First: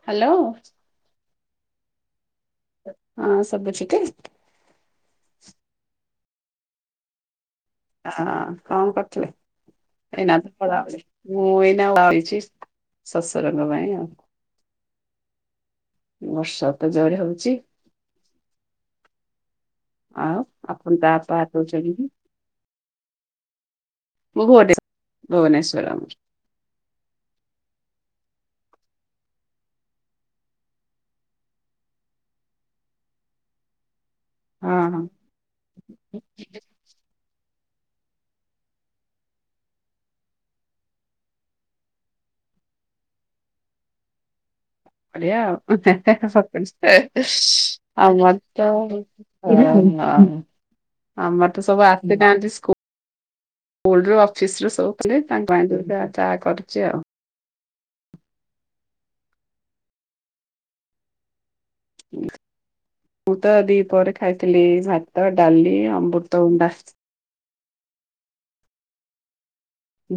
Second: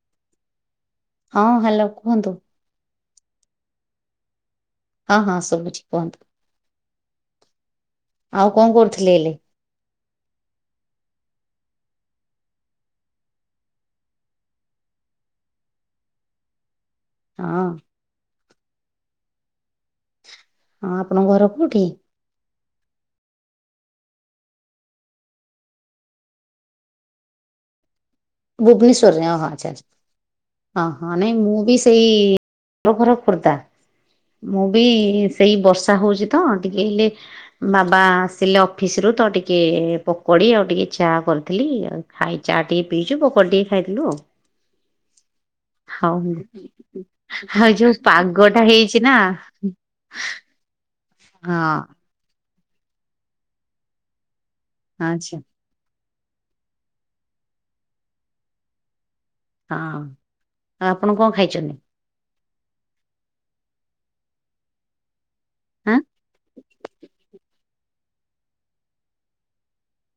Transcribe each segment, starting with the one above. Hello. ହଁ hello କୁହନ୍ତୁ। ହଁ ସୁବୁଚି ତ? ହଁ -ହଁ ସୁବୁଚି କୁହନ୍ତୁ। ଅ ଆଉ କଣ କରୁଥିଲେ କରିଥିଲେ ହେଲେ ଏଇନା ତ ମୁଁ ଏଇନା ବଇଚି। ଶଶୁର ଙ୍କ ପାଇଁ ଆଉ ବର୍ଷା ତ ଜୋର ହଉଛି। ହଁ ଆଉ ହଁ ଆପଣ ତା ଆପଣଙ୍କ ପା ଘର କୋଉଠି [unintelligible] [unintelligible] ଭୁବନେଶ୍ଵର। ଭୁବନେଶ୍ୱରରେ ହଁ ଆଚ୍ଛା ଆଚ୍ଛା। ହଁ ହଁ, ନାଇଁ ମୁଁ ବି ସେଇ [unintelligible] ଆମ ଘର ଖୋର୍ଦ୍ଦା। ମୁଁ ହଁ ବି ହଁ। ସେଇ ବର୍ଷା ହଉଛି ତ ଟିକେ ହେଲେ ବାବା ଆସିଲେ ଅଫିସ ରୁ ତ ଟିକେ ପକୁଡ଼ି, ଆଉ ଟିକେ ଚାହା କରିଥିଲି, ଆଉ ଖାଇ ଚା ଟିକେ ପିଇକି ପକୁଡ଼ି ଟିକେ ଖାଇଥିଲୁ ଆଉ। ବଢିଆ ହଉ ଆଉ ଯୋଉ ପାଗଟା ହେଇଛି ନା [unintelligible] [inaudible] ଆମର ତ ସବୁ ହଁ ଆସିନାହାନ୍ତି ସ୍କୁଲ ରୁ ଅଫିସ ରୁ। ଆଚ୍ଛା ତାଙ୍କ ପାଇଁ ଦୁଇ ଟା ଚା କରୁଚି ଆଉ। ହଁ ଆଉ ଆପଣ କଣ ଖାଇଛନ୍ତି? ମୁଁ ତ ଦି ପରେ ଖାଇଥିଲି ଭାତ ଡାଲି ଆଁ ଅମୃତ ଅଣ୍ଡା।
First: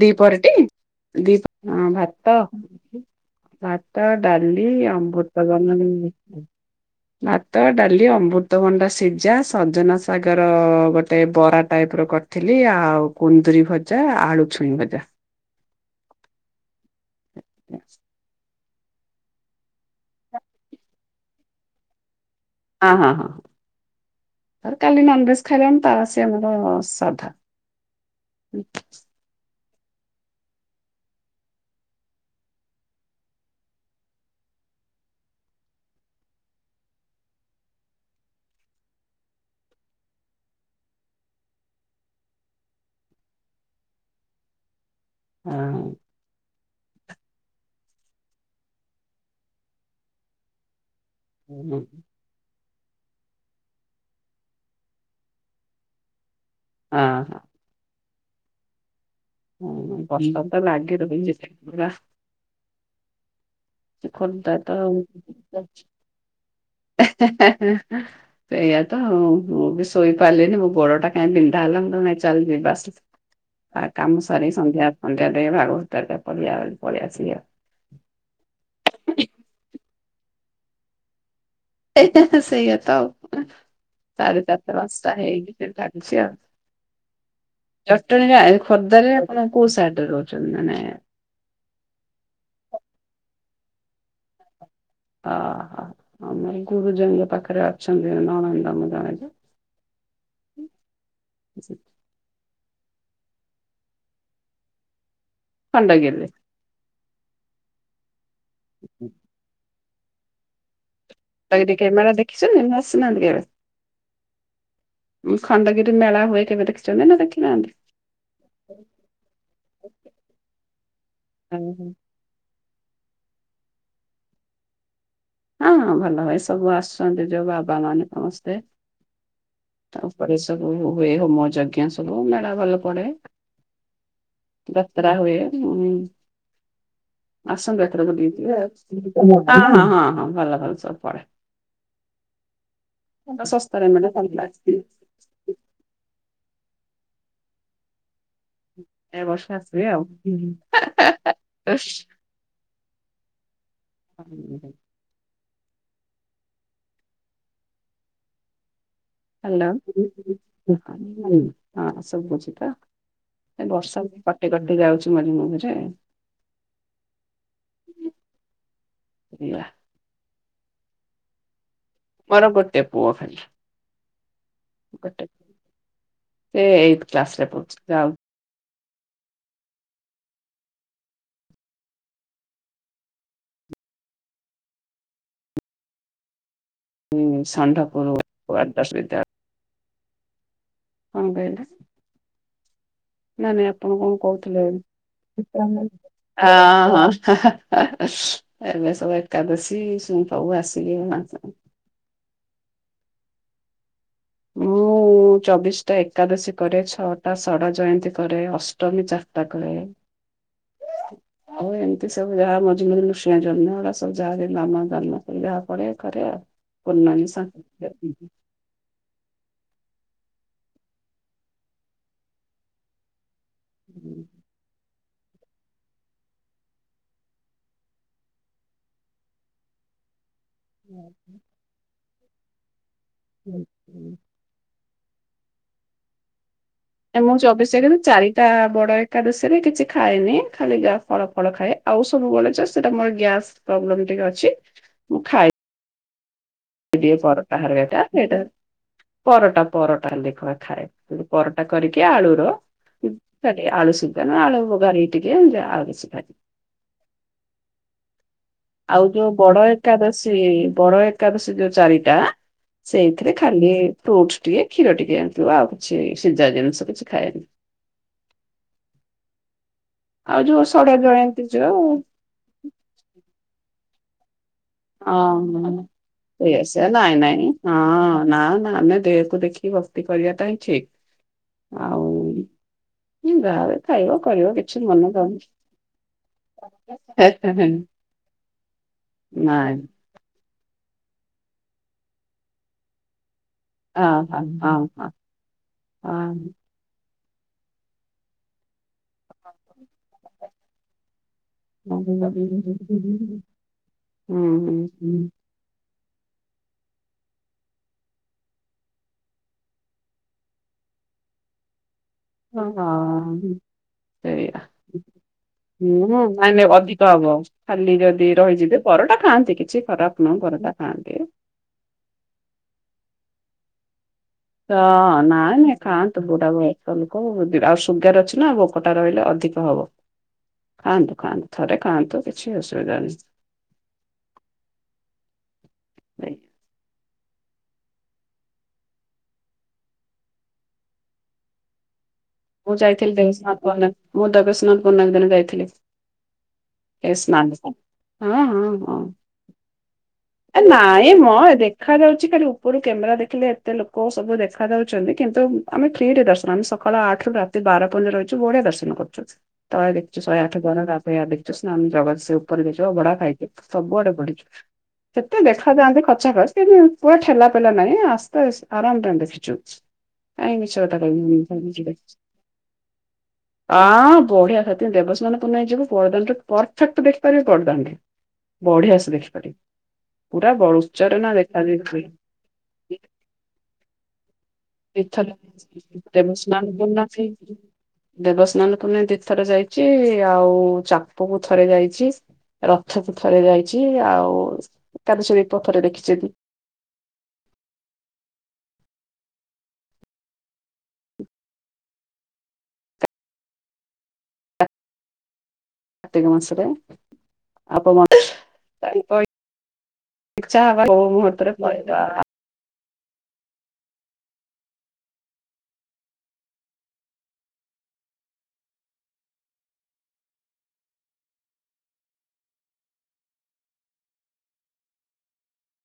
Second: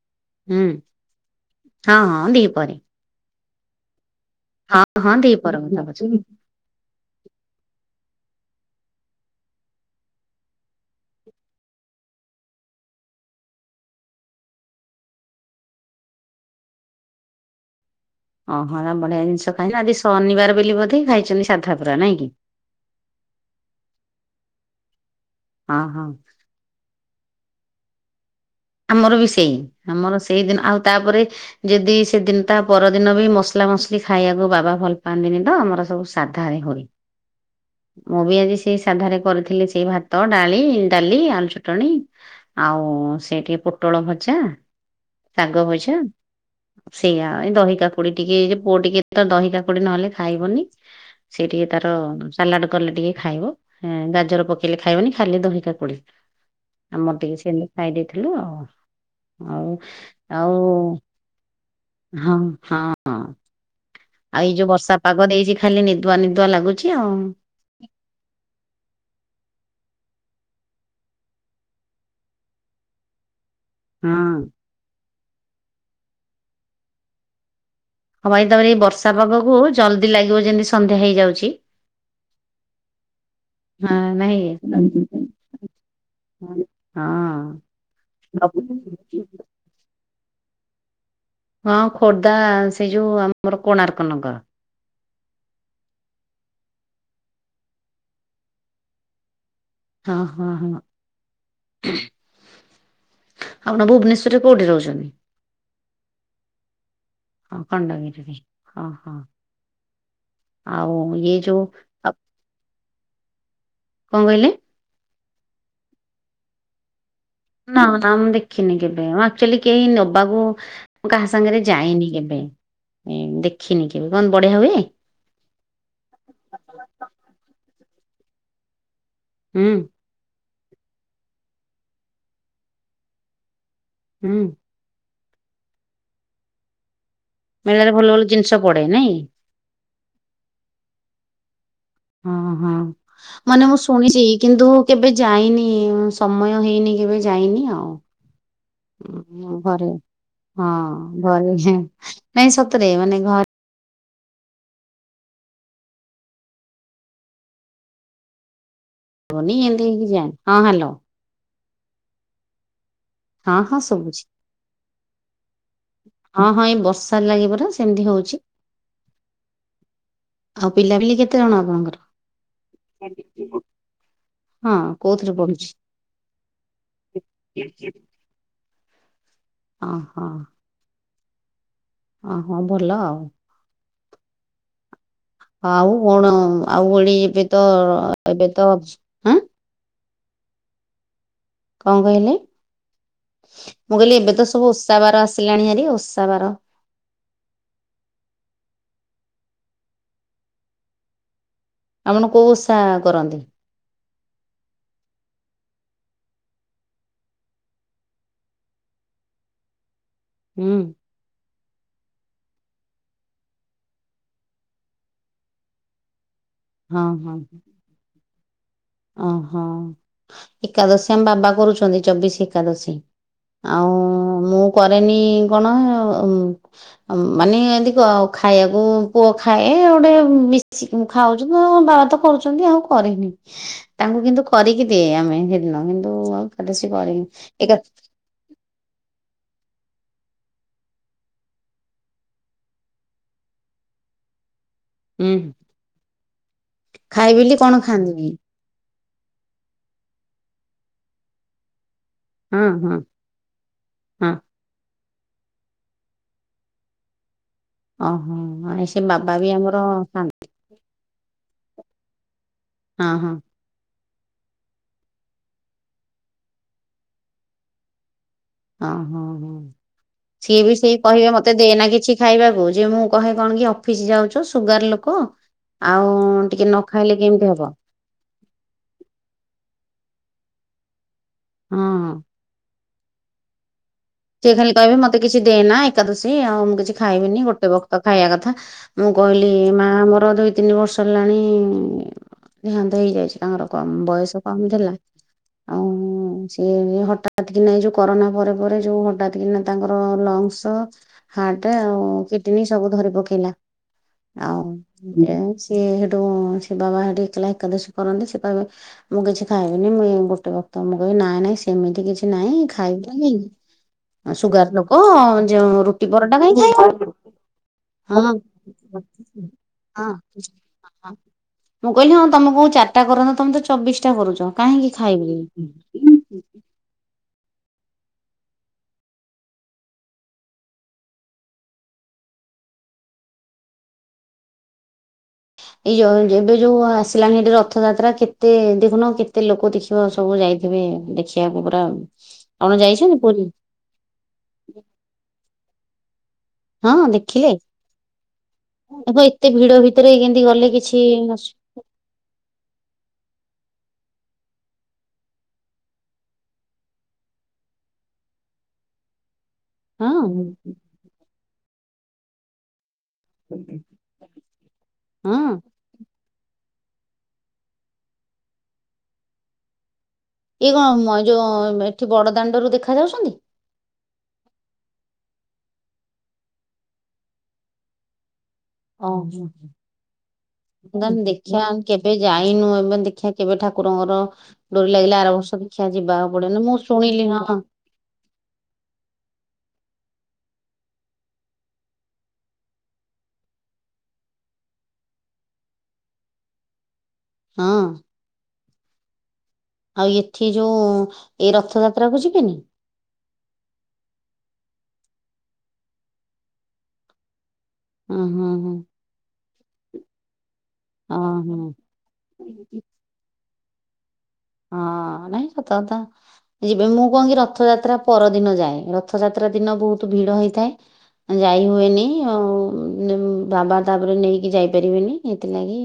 ଦି ହୁଁ ପରେଟି ଦି ହଁ ଭାତ। ଭାତ ଡାଲି ହଁ ହଁ ଦିପହର ଅମୃତବ କଥା କହୁଛ। [inaudible] ଭାତ ଡାଲି ଅମୃତଭଣ୍ଡା ସିଝା ସଜନା ସାଗର ଗୋଟେ ବରା ଟାଇପ୍ ର କଟ ଥିଲି ଆଉ କୁନ୍ଦୁରି ଭଜା ଆଉ ଆଳୁ ଛୁଇଁ ଭଜା। [inaudible] ଅଁ ହଁ ତା ବଢିଆ ଜିନିଷ ଖାଇିଲ ଆଜି ଶନିବାର ବେଲି ବଧେ ଖାଇଛନ୍ତି ସାଧା ପୁରା ନାଇଁ କି? [unintelligible] ଅ ହଁ ହଁ ସାଧା। ଆମର ବି ସେଇ ଆମର ସେଇଦିନ ଆଉ ତାପରେ ଯଦି ସେଦିନ ତା ପରଦିନ ବି ମସଲା ମସଲି ଖାଇବାକୁ ବାବା ଭଲ ପାଆନ୍ତିନି ତ ଆମର ସବୁ ସାଧାଏ ହୁଏ। [inaudible] ମୁଁ ବି ଆଜି ସେ ସାଧାରେ କରିଥିଲି ସେଇ ଭାତ, ଡାଳି, ଡାଲି, ଆଳୁ ଚଟଣି। ଆଉ ସେଇଟି ପୋଟଳ ଭଜା, ଶାଗ ହଁ ଭଜା। ସେଇଆ ଏଇ ଦହି କାକୁଡି ଟିକେ ପୁଅ ଟିକେ ତ ଦହି କାକୁଡି ନହେଲେ ଖାଇବନି। ସେ ଟିକେ ତାର ସାଲାଡ କଲେ ଟିକେ ଖାଇବ ଗାଜର ପକେଇଲେ ଖାଇବନି ଖାଲି ଦହି କାକୁଡ଼ି। ଆମର ଟିକେ ହଁ ସେମିତି ଖାଇ ଦେଇଥିଲୁ ଆଉ। ଅଉ ହଁ ବର୍ଷା ତ ଆଉ ଲାଗି ରହିଛି ପୁରା ହଁ ହଁ। ଆଉ ଏଇ ଖୋର୍ଦ୍ଧା ଯୋଉ ବର୍ଷା ପାଗ ଦେଇଛି ତ ଖାଲି ନିଦୁଆ ନିଦୁଆ ଲାଗୁଛି ଆଉ। [inaudible] ସେଇୟା ତ ଆଉ ମୁଁ ବି ଶୋଇପାରିଲିନି ମୋ ଗୋଡଟା କାଇଁ ବିନ୍ଧା ହେଲା ମୁଁ ନାଇଁ ଚାଲ୍ ଯିବା ବାସ। ହଁ। କାମ ସାରି ସନ୍ଧ୍ୟା ସନ୍ଧ୍ୟା ଦେ ଭାଗବଟା ପରିଆ ପଳେଇଆସିକି ଆଉ। ହଁ ବାଇଦବରେ ଏଇ ବର୍ଷା ପାଗକୁ ଜଲଦି ଲାଗିବ ଯେମିତି ସନ୍ଧ୍ୟା ହେଇଯାଉଛି। ହେଁ ହେଁ ହେଁ ସେଇଆ ତଉ। ସାଢେ ହଁ ନାହିଁ। ଚାରଟା ପାଂସଟା ହେଇ ଡାକୁଚି ଆଉ। ହଁ। ଜଟଣୀ ରାଏ ଖୋର୍ଦ୍ଧା ରେ ଆପଣ କୋଉ ସାଇଡରେ ରହୁଛନ୍ତି ମାନେ ହଁ ଖୋର୍ଦ୍ଧା ସେ ଯୋଉ ଆମର କୋଣାର୍କ ନଗର। ଅ ହ ଆମର ଗୁରୁଜନଙ୍କ ପାଖରେ ଅଛନ୍ତି ନନନ୍ଦମ ଜଣକ। ହଁ ହଁ ହଁ। ଆପଣ ଭୁବନେଶ୍ୱରରେ କୋଉଠି ରହୁଛନ୍ତି? ଖଣ୍ଡଗିରି ରେ। ଅଁ କଣ୍ଡଗିରି ରେ ଅଁ ହଁ। ଆଉ ଇଏ ତ ଯୋଉ ଏଟି ଆଉ କ୍ୟାମେରା ଦେଖିଛନ୍ତି ନା ଆସିନାହାନ୍ତି କେବେ? କଣ କହିଲେ? ଉଁ ଖଣ୍ଡଗିରି ମେଳା ହୁଏ କେବେ ଚନ୍ତି ନା ଦେଖିନାହାନ୍ତି। ନା ନା ମୁଁ ଦେଖିନି କେବେ ମୁ ଆକ୍ଚୁଲି କେହି ନବାକୁ ମୁଁ କାହା ସାଙ୍ଗରେ ଓହୋ। ଯାଇନି କେବେ ଦେଖିନି କେବେ କଣ ବଢିଆ ହୁଏ? ଅଁ ଭଲ ହୁଏ ସବୁ ଆସୁଛନ୍ତି ଯୋଉ ବାବା ମାନେ ସମସ୍ତେ। ହୁଁ। ତା ଉପରେ ସବୁ ହୁଏ ହୋମ ଯଜ୍ଞ ସବୁ ମେଳା ଭଲ ପଡେ। ହୁଁ। ଯାତ୍ରା ହୁଏ ମୁ ଆସନ୍ତୁ ମେଳାରେ ଭଲ ଯାତ୍ରା ଭଲ ବୁଲିକି ଜିନିଷ ଯିବେ ପଡେ ନାଇଁ ଆଉ। ହ ହଁ ହଁ ହଁ ଭଲ ଭଲ ସବୁ ପଡେ। ହଁ ହଁ ତ ମାନେ ମୁଁ ଶସ୍ତାରେ ମିଳେ ଶୁଣିଛି ଭଲ କିନ୍ତୁ ଲାଗେ। କେବେ ଯାଇନି ଉଁ ସମୟ ହେଇନି କେବେ ଯାଇନି ଆଉ। ଏ ବର୍ଷ ଉଁ ଆସିବେ ଘରେ ଆଉ ହ୍ୟାଲୋ। ହଁ ଘରେ ହିଁ ନାଇଁ ସତରେ ମାନେ ଘରେ [unintelligible] ହବନି ହ୍ୟାଲୋ। ଏମିତି ହେଇକି ଯାଏନି ହଁ ହୁଁ ହ୍ୟାଲୋ ହଁ ଶୁଭୁଚି ତ ହଁ ଏ ହଁ ଶୁଭୁଛି। ବର୍ଷାକୁ କଟି କଟି ଯାଉଚି ମଝି ମଝିରେ। ହଁ ହଁ ଏଇ ବର୍ଷା ଲାଗି ପରା ସେମିତି ହଉଚି। ଏଇଆ ଆଉ ପିଲାପିଲି କେତେ ଜଣ ଆପଣଙ୍କର? ମୋର ଗୋଟେ ପୁଅ। ହଁ ଗୋଟେଏ କୋଉଥିରେ ପୁଅ ପଢୁଛି? ସେ ଏଇଟ କ୍ଲାସ୍ ରେ ପଢୁଛି ତ ଆଉ। ଅଁ ହଁ। ଅଁ ହଁ ଭଲ ଆଉ। ଆଉ କଣ? ଆଉ ଓଳି ହୁଁ ଏବେ ତ ଷଣ୍ଢପୁର ଏବେ ତ ଆଦର୍ଶ ବିଦ୍ୟାଳୟ ଏଁଅଁ କଣ କହିଇଲା? କଣ କହିଲେ? ନାଁ ନାଇଁ ଆପଣ ମୁଁ କହିଲି କଣ ଏବେ ତ କହୁଥିଲେ? ସବୁ ଓଷା ବାର ଆସିଲାଣି ହାରି ପିତାମ୍ବରୀ ଓଷା ବାର ଆଁ ଅଁ ଅଁ ଅଁ ହଁ। ହେଁ ହେଁ ଏବେ ସବୁ ଏକାଦଶୀ ସୁଁ ଫବୁ ଆସିକି ମା ଆପଣ କୋଉଁ ଓଷା କରନ୍ତି? ମୁଁ। ମୁଁ ଚବିଶୀଟା ଏକାଦଶୀ କରେ ଛଅଟା ଷଡ଼ ଜୟନ୍ତୀ କରେ ଅଷ୍ଟମୀ ଚାରିଟା କରେ। ହୁଁ। ମୁଁ ଏମିତି ସବୁ ଯାହା ମଝି ମଝି ରେ ନୃସିଂହ ଜନ୍ମ ଏଗୁରା ସବୁ ଯାହା ବ୍ରାହ୍ମଣ ଦାନ ପୂଜା ଯାହା ପଡେ କରେ ଆଉ। ହଁ ପୁର୍ଣ୍ଣମୀ ହଁ ସଁ ସେତିକି ଓହୋ ଏକାଦଶୀ ଆମ ବାବା କରୁଛନ୍ତି ଚବିଶୀ ଏକାଦଶୀ। ଆଉ ମୁଁ କରେନି କଣ? ଅଁମଁ ମାନେ ଏନ୍ତି କଣ ଖାଇଆକୁ ପୁଅ ଖାଏ ଗୋଟେ ବିଷ ସି ଖାଉଛୁଁ ବାବା ତ କରୁଛନ୍ତି ଆଉ କରିନି ତାଙ୍କୁ କିନ୍ତୁ କଁ କରିକି ଦିଏ ଆମେ ସେଦିନ କିନ୍ତୁ ଆଉ ଏକାଦଶୀ କରିନି ଏକା ଟା ବଡ଼ ଏକାଦଶୀରେ କିଛି ଖାଁଏନି ଖାଲି ଯା ଫଳ ଫଳ ଖାଏ ଆଉ ସବୁ ବେଳେ ଯୋଉଁ ସେଟା ମୋର ଗ୍ୟାସ୍ ପ୍ରୋବ୍ଲେମ୍ ଟିକେ ଅଛି। ମୁଁ ହୁଁ ଖାଇ ଦିଏ ଖାଏ ପରଟା ବେଲି କଣ ହେରିକା ଖାଆନ୍ତି। ଏଇଟା ପରଟା ପରଟା ଲେଖବା ଖାଏ ପରଟା କରିକି ଆଳୁର। ହଁ ହଁ କଡ଼ି ଆଳୁ ହଁ ଶିଦାନ ଆଳୁ ବଘାରି କି ଟିକେ ଯାହା ଅଉ ଆଳୁ ଖାଏ। ଓହୋ ସେ ଆଉ ଯୋଉଁ ବାବା ବି ବଡ ଆମର ଏକାଦଶୀ ଖାଆନ୍ତି ବଡ ଏ ଏକାଦଶୀ ଯୋଉଁ ଚାରିଟା ହଁ ହଁ। ସେଇଥିରେ ଖାଲି ଫ୍ରୁଟସ ଟିକେ କ୍ଷୀର ଟିକେ ଆଉ ପିଉ ସେଇ ସିଝା ଜିନିଷ କିଛି ଖାଏନି। ଅଁ ହୋ। ଆଉ ସିଏ ଯୋଉ ବି ଷଡ ସେ କହିବେ ଜୟନ୍ତୀ ମୋତେ ଯୋଉ ଦେନା କିଛି। ଖାଇବାକୁ ଯେ ମୁଁ କହେ କଣ କି ଅଫିସ୍ ଯାଉଚ ଅଁ ହଁ ସେଇଆ ଟିକେ ନ ସେୟା ଖାଇଲେ ନାଇଁ କେମିତି ନାଇଁ ହବ ହଁ ନାଁ ନାଁ ଆମେ ଦେହକୁ ଦେଖି ଭକ୍ତି କରିବାଟା ହିଁ ଠିଁକି ହଁ ହଁ। ଆଉଁ ମୁଁ ଯାଏଁ ଖାଇବ। କରିବ ସେ ଖାଲି କିଛି କହିବେ ମନ ମୋତେ କିଛି ଦେ ନାଁ ଏକାଦଶୀ ଆଉ ମୁଁ କିଛି ଖାଇବିନି ଗୋଟେ କରୁନି। ବକ୍ତ ଖାଇଆ କଥା। ମୁଁ କହିଲି ନାଇଁ ମା ମୋର ଦୁଇ ତିନି ବର୍ଷ ହେଲାଣି ଦେହାନ୍ତ ହେଇଯାଇଚି ତାଙ୍କର କମ ଅହ ବୟସ କମ ହଁ ଥିଲା ହଁ। ଆଉଁ ହଁ ସିଏ ବି ହଟାତ୍ ହଠାତ୍ କିନା ଏଇ ଯୋଉଁ କରୋନା ପରେ ପରେ ଯୋଉଁ ହଠାତ କିନା ତାଙ୍କର ଲଙ୍ଗସ ହାଟେ ଆଉ ହଁ କିଡନୀ ସବୁ ଧରି ହୁଁ। ପକେଇଲା ଆଉ ଲେଏନ୍ସ ସିଏ ହେଠୁଁ ସେ ବାବା ହେଠି ଏକଲା ଏକାଦଶୀ କରନ୍ତି ସେ ପା ଗା ମୁଁ କିଛି ଖାଇବିନି ମୁଁ ଗୋଟେ ବକ୍ତ ମୁଁ କହିବି ନାଇଁ ନାଇଁ ସେମିତି କିଛି ନାଇଁ ଖାଇବିନି ହଁ ସେଇଆ ଯୋଉ ରୁଟି ଉଁ ପରଟା ନାଇଁ ନାଇଁ କାହିଁ ଅଧିକ ଖାଇବ ହବ ଖାଲି ଯଦି ହଁ ରହିଯିବେ। ପରଟା ଖାଆନ୍ତି କିଛି ହଁ ଖରାପ ନୁହେଁ ପରଟା ହଁ ଖାଆନ୍ତି। ମୁଁ କହିଲି ହଁ ତମକୁ ଚାରିଟା କରନ୍ତ ତମେ ତ ଚବିଶ ଟା କରୁଛ କାହିଁକି ହଁ ଖାଇବି। ନାଇ ନ ଖାଆନ୍ତୁ ବୁଢା ଭାଇ ତମକୁ ଆଉ ସୁଗାର ଅଛି ନା ଭୋକଟା ରହିଲେ ଅଧିକ ହବ ଖାଆନ୍ତୁ ଖାଆନ୍ତୁ ଥରେ ଖାଆନ୍ତୁ କିଛି ଅସୁବିଧା ନାହିଁ ଏଇ ଯ ଏବେ ଯୋଉ ଆସିଲାଣି ଏଠି ରଥଯାତ୍ରା କେତେ ଦେଖୁନ କେତେ ଲୋକ ଦେଖ ଖିବ ସବୁ ଯାଇଥିବେ ଦେଖିବାକୁ ପୁରା ମୁଁ ଆପଣ ଯାଇଥିଲି ଯାଇଛନ୍ତି ପୁରୀ ଦେବସ୍ନାନ ପୂର୍ଣ୍ଣମୀ ମୁଁ ଦେବସ୍ନାନ ପୂର୍ଣ୍ଣମୀ ଦିନ ଯାଇଥିଲି ହଁ ଏ ସ୍ନାନ ଦେଖିଲେ ପୂର୍ଣ୍ଣିମା। ହଁ ହଁ ହଁ। ଏବେ ଏତେ ଭିଡ ଭିତରେ କେମିତି ଗଲେ କିଛି ଅସ ଦେଖାଯାଉଛି ଖାଲି ଉପରୁ କ୍ୟାମେରା ଦେଖିଲେ ଏତେ ଲୋକ ସବୁ ଦେଖାଯାଉଛନ୍ତି କିନ୍ତୁ ଆମେ ଫ୍ରିରେ ଦର୍ଶନ ଆମେ ସକାଳ ଆଠ ଠରୁ ରାତି ବାର ପ ରହିଛୁ ବଢିଆ ଦର୍ଶନ କରୁଛୁ ତଳେ ହଁ ଦେଖଛୁ ଶହେ ଆଠ ଜଣ ରା ଦେଖୁ ସ୍ନାନ ଜଗତସିଂହ ଉପରେ ଅଭଡା ଖାଇ ଏ ସବୁଆଡେ ବଢିଛି ସେତେ ହଁ ଦେଖା ଯାଆନ୍ତି ଖଚେକେ କି ପୁଅ ଠେଲା ପେଲା ନାଇଁ ଆସ୍ତେ ଆରାମରେ ଦେଖିଛୁ କାଇଁ ଇଏ ମିଛ କଥା କଣ କହିବି ଯୋଉ ମୁଁ ଏଠି ବଡ ଦାଣ୍ଡରୁ ଦେଖା ଯାଉଛନ୍ତି ହଁ ବଢିଆ ସେଠି ଦେବସ୍ନାନ ପୁର୍ଣିମା ଯିବୁ ବଡଦାଣ୍ଡ ପରଫେକ୍ଟ ଦେଖିପାରିବେ ବଡଦାଣ୍ଡେ ବଢିଆସେ ଦେଖିପାରିବୁ ପୁରା ବ ନହେଲେ ଦେଖିବା କେବେ ଯାଇନୁ ଏବେ ଦେଖିବା କେବେ ଠାକୁରଙ୍କର ଡୋରି ଲାଗିଲା ତୀର୍ଥରେ ଆର ବର୍ଷ ଦେଖିଆ ଯିବାକୁ ଦେବସ୍ନାନ ପଡେନ ମୁଁ ପୂର୍ଣ୍ଣିମା ଶୁଣିଲି ସେଇ ହଁ ହଁ ଦେବସ୍ନାନ ପୂର୍ଣ୍ଣିମା ଦି ଥର ଯାଇଛି ଆଉ ଚାପକୁ ଥରେ ଯାଇଛି ରଥକୁ ଥରେ ଯାଇଛି ଆଉ ତାପରେ ଶିଳ୍ପ ପରେ ଦେଖିଛନ୍ତି ହଁ ଆଉ ଏଠି ଯୋଉ ଏଇ ରଥ ଯାତ୍ରାକୁ ଯିବେନି କାର୍ତ୍ତିକ ମାସରେ ଆପଣ ମା ହୁଁ ହୁଁ ହୁଁ ତାଙ୍କ ଇ ଇଛା ହବନା କୋଉ ମୁହୂର୍ତ୍ତ ରେ ପଳେଇବା ହୁଁ ହୁଁ ହଁ ନାଇଁ ସତକଥା ଯିବେ ମୁଁ କଣ କି ରଥଯାତ୍ରା ପରଦିନ ଯାଏ ରଥଯାତ୍ରା ଦିନ ବହୁତ ଭିଡ ହେଇଥାଏ ଯାଇ ହୁଏନି ଆଉ ବାବା ତାପରେ ନେଇକି ଯାଇପାରିବେନି ହେଥିଲାଗି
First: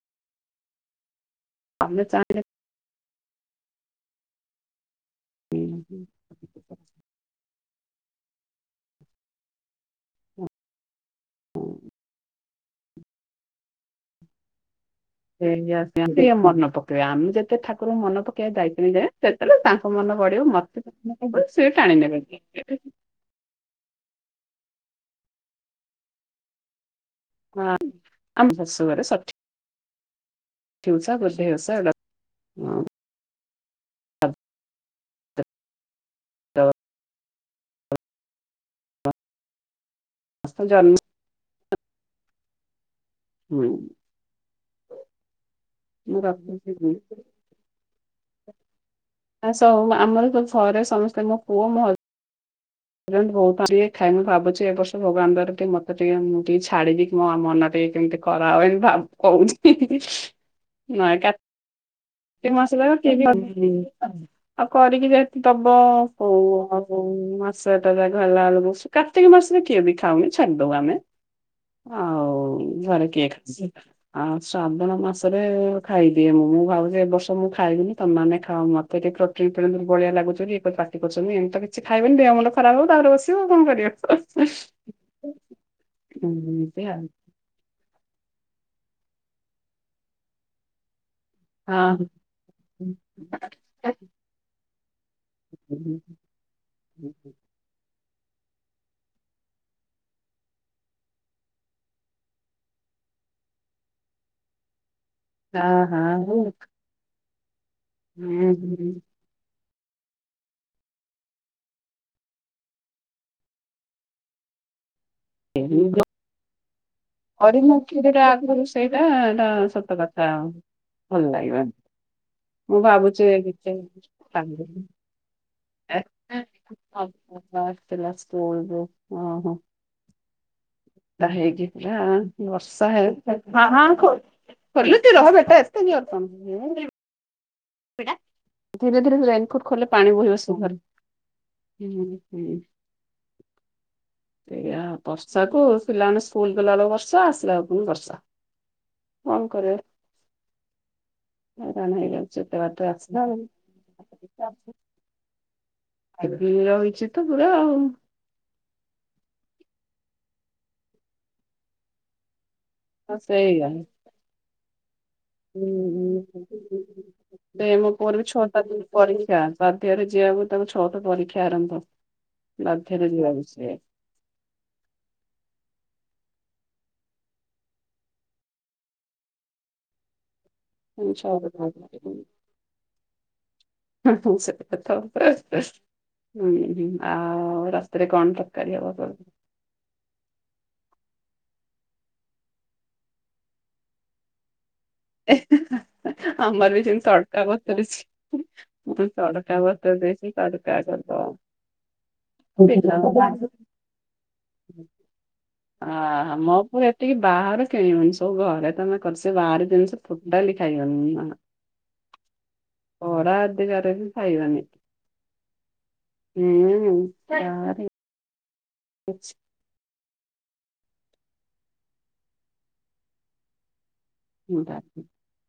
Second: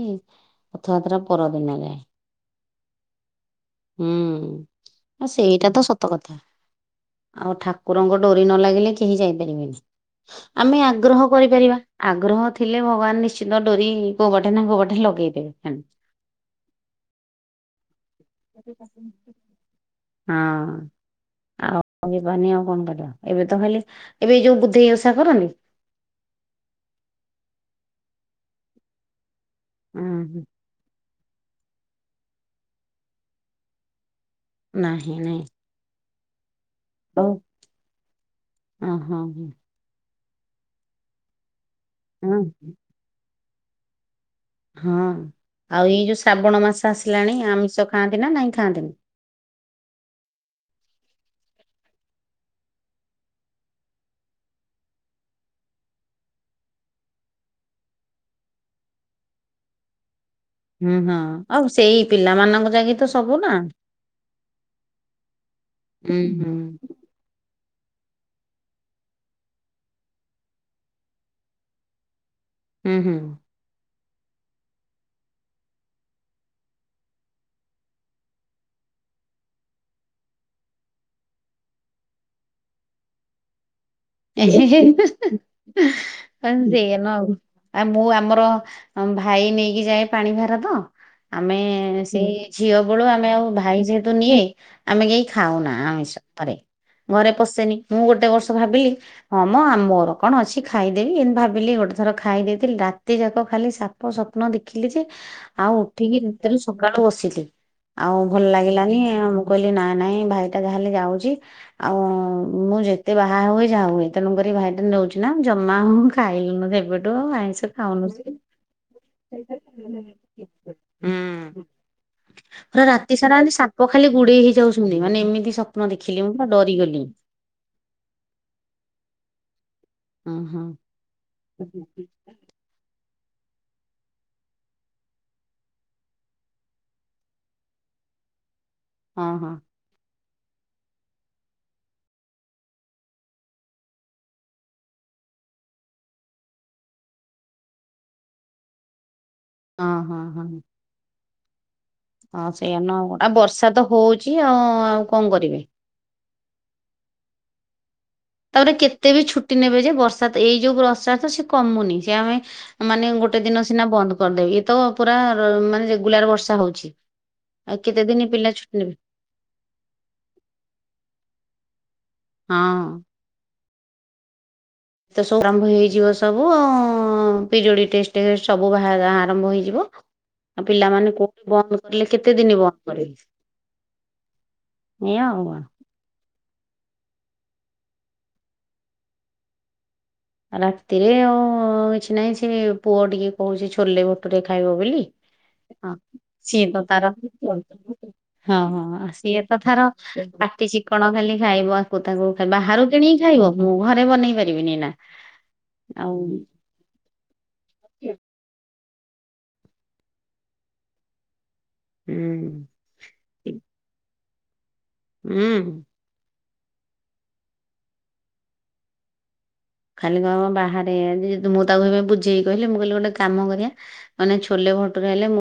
ରଥଯାତ୍ରା କରନ୍ତି ନାହିଁ ତମେ ଚାହିଁଲେ ହୁଁ ଆଉ ସେଇଟା ତ ସତ କଥା ଆଉ ଠା ଠାକୁରଙ୍କ ଡୋରି ନ ଲାଗିଲେ କେହି ଯାଇପାରିବେନି ଆମେ ଆଗ୍ରହ କରିପାରିବା ଆଗ୍ରହ ଥିଲେ ଭଗବାନ ନିଶ୍ଚିତ ଡୋରି କୋଉବାଟେ ନା କୋଉବାଟେ ଲ ସେଇଆ ସେମିତି ମନେ ପକେଇବା ଆମେ ଯେତେ ଠାକୁରଙ୍କୁ ମନ ପ ପକେଇବା ଦାୟିତ୍ୱ ଏଇଟା ସେତେବେଳେ ତାଙ୍କ ମନ ପଡିବ ହଁ ମତେ ସିଏ ଆଉ ଟାଣି ଯିବାନି ଆଉ ନେବେ କଣ କରିବା ଏବେ ତ ଖାଲି ଏବେ ଯୋଉ ବୁଦ୍ଧେଇ ଓଷା କରନି ହଁ ଆମ ଶାଶୁ କରେ ସଠି ହୁଁ ହୁଁ ଟି ଓଷା ବୁଧେଇ ଓଷା ନାହିଁ ନାଇଁ ତ ହଉ ଓ ହୋ ହୋ। ଆ ଜନ୍ମ [unintelligible] ହୁଁ। ହୁଁ। ହଁ ଆଉ ଏଇ ଯୋଉ ମୁଁ ଶ୍ରାବଣ ମାସ ରଖୁଛି ଆସିଲାଣି ଆମିଷ ଖାଆନ୍ତି ନା ନହିଁ ଖାଆନ୍ତିନି। ଆ ସ ଆମର ତ ଘରେ ସମସ୍ତେ ମୋ ପୁଅ ମ ବହୁତଏ ଖାଇ ମୁ ଭାବୁଛି ଏବ ବର୍ଷ ଭଗାନ ଦ୍ାରା ଟିକେ ମତେ ଟିକେ ମୁଁ ଟିକେ ଛାଡ଼ିବି ମୋ ମନ ଟ କେମତି। କରା ହଏନ ଭାବ କହୁନି। ହୁଁ ହଁ ଆଉ ସେଇ ପିଲା। [unintelligible] ଆଉ କରିକି ଯେତି ହୁଁ ହୁଁ [unintelligible] କାର୍ତିକ ମାସରେ କିଏ ବି ଖାଉନି ଛାଡିଦବଉ ଆମେ। ହଉ। ହୁଁ ଘରେ କିଏ ଖାଇ ଆଉ ଶ୍ରାବଣ ମାସରେ ଖାଇଦିଏ ମୁଁ ମୁଁ ଭାବଛି। ବର୍ଷ ମୁଁ ଖାଇବିନନି ତମାନେ ଖା ମତେ ଟେ ରୋ ଭଳିଆ ଲାଗୁ [unintelligible] ଇଏଟି କରୁଛନ୍ତିି କିଛି ଖାଇବେନି ଦେହ ଅମଳ ଖରାପ ହଉ ତାପରେ ବସିବ ଆଉ କଣ କରିବ। ଏମିତି ଆଉ [unintelligible] ଆ ମୁଁ ଆମର ଭାଇ ନେଇକି ଯାଏ ପାଣି ଭାର ତ। ଆମେ ସେଇ ଝିଅ ହଁ। ବେଳୁ ଆମେ ଆଉ ଭାଇ ଯେହେତୁ ନିଏ। ଆମେ କେହି ଖାଉନା ଆମିଷ ଘରେ ଘରେ ପଶେନି ମୁଁ ଗୋଟେ ବର୍ଷ ଭାବିଲି। ହଁ ମଁ ମୋର କଣ ଅଛି ଖାଇଦେବି ଏମତି ଭାବିଲି ଗୋଟେ ଥର ଖାଇଦେଇଥିଲି ରାତି ଯାକ ଖାଲି ସାପ ସପନ। ହ ଦେଖିଲି ଯେ ଆଉ ହଁ ହଁ ଉଠିକି ହୁଁ ଭିତରେ ସକଳୁ ବସିଛି। ଆଉ ଭଲ ହୁଁ ଲାଗିଲାନି। କହିଲି ନାଁ ନାଇଁ ଭାଇଟା ଯାହାଲେ ଯାଉଛି ଆଉ ମୁଁ ଯେତେ ବାହା ହୁଏ। ଯା ହୁଏ ତେଣୁକ ଭାଇଟା ନେଉଛି ନା ଜମା ହ ଖାଇଲୁନସେବେଠୁଁ। [unintelligible] ଭଲ ଲାଗିଲା। ରାତି ସାରା ମ ସାପ ଖାଲି ଗୁଡେଇ ହେଇ ଯାଉଛନ୍ତି ମାନେ ଏମିତିସପନ। ମୁଁ ଦେଖିଲି ମୁଁ ତ ଡରିଗଲି। [unintelligible] ହଁ ହଁ [unintelligible] ହଁ ହଁ ଖ ଖଲତିଲ ବେଟା [unintelligible] ଧୀରେ ଧୀରେ ହଁ ରେନକୋଟ ହଁ ଖଲେ ପାଣି ବୋହିବ ସିଧାରେ। ହୁଁ ହୁଁ। ହ [inaudible] ସୋ ବର୍ଷାକୁ ପିଲାମାନେ ସ୍କୁଲ ପିଲା ବେଳକୁ ବର୍ଷା ଆସିଲା ବେକୁ ବର୍ସା। କଣ କରି ବ। ହଁ ହଁ ହଁ ସେଇଆା ନ କ ଆଉ ବର୍ଷା ତ ହଉଛି ଆଉ ଆଉ କଣ କରିବି। ଆଜି ରହିଛି ତ ପୁରା ଆଉ। ତାପରେ କେତେ ବି ଛୁଟି ନେବେ ଯେ ବର୍ଷା ଏଇ ଯୋଉ ବର୍ଷା ତ ସେ କମୁନି ସେ ଆମେ। ମାନେ ଗୋଟେ ଦିନ ସେଇଆ ସିନା ବନ୍ଦ। କରିଦେବି ଇଏ ତ ପୁରା ମାନେ ରେଗୁଲାର ବର୍ଷା ହଉଛି ସେ ଆଉ ମୋ କେତେ ପୁଅର ବି ଦିନ ପିଲା ଛଅଟା ଛୁଟି ନେବେ। ପରୀକ୍ଷା ବାଧ୍ୟରେ ଯିବାକୁ ତାଙ୍କ ଛଅଟା ପରୀକ୍ଷା ଆରମ୍ଭ ହଁ। ବାଧ୍ୟରେ ଯିବାକୁ। ଏ ତ ସବୁ ଆରମ୍ଭ ହେଇଯିବ ସବୁ ପିରିୟଡି ଟଷ୍ଟ ସବୁ ବା ଆରମ୍ଭ ହେଇଯିବ। ଆଉ ହୁଁ ପିଲାମାନେ ଛଅଟା କୋଉଠି ବନ୍ଦ କରଲେେ ପରୀକ୍ଷା। କେତେ ଦିନ ବନ୍ଦ କରିବ। [unintelligible] ହୁଁ ହୁଁ ଆଉ ରତିରେ ରେ କଣ ତରକାରୀ ହବ? ରାତିରେ ଆଉ କିଛି ନାହିଁ ସେ ପୁଅ ଟିକେ କହୁଛି ଛୋଲେ ବାଟୁରେ ଖାଇବ ବୋଲି। ହ ସିଏ ଆମର ବି ତ ସେମିତି ତାରା ତଡକା ବତୁରିଛି। [unintelligible] ହଁ ମୁଁ ହଁ ସିଏ ତଡକା ତ ଥର ବତୁରେଇ ଦେଇଛି ପାଟି ତଡକା ଚିକଣ କରିଦବ। ଖାଲି ଖାଇବ ଆକୁ ତାକୁ ବାହାରୁ କିଣିକି ପିଲାମାନେ। ଖାଇବ ମୁଁ ଘରେ ବନେଇ ପାରିବିନି ଏନା। ଅ ହ ମୋ ପୁଅ ଟିକେ ବାହାର କିଣିବନି ସବୁ ଘରେ ତମେ କରଛ ବାହାରି କିଣି କି ଟୋଟାଲି ଖାଇବନି। ହୁଁ। ପଡା ଅଧିକାର କୁ ଖାଇବନି। ଉହୁଁ। ହୁଁ ହୁଁ ସାରେ କୁଛୁ ଖାଲି କହିବ ବାହାରେ ଯେହେତୁ ମୁଁ ତାକୁ ଏବେ ବୁଝେଇକି କହିଲି ମୁଁ କହିଲି ଗୋଟେ କାମ କରେ ମାନେ ଛୋଲେ ବଟୁରେ ହେଲେ ମୁଁ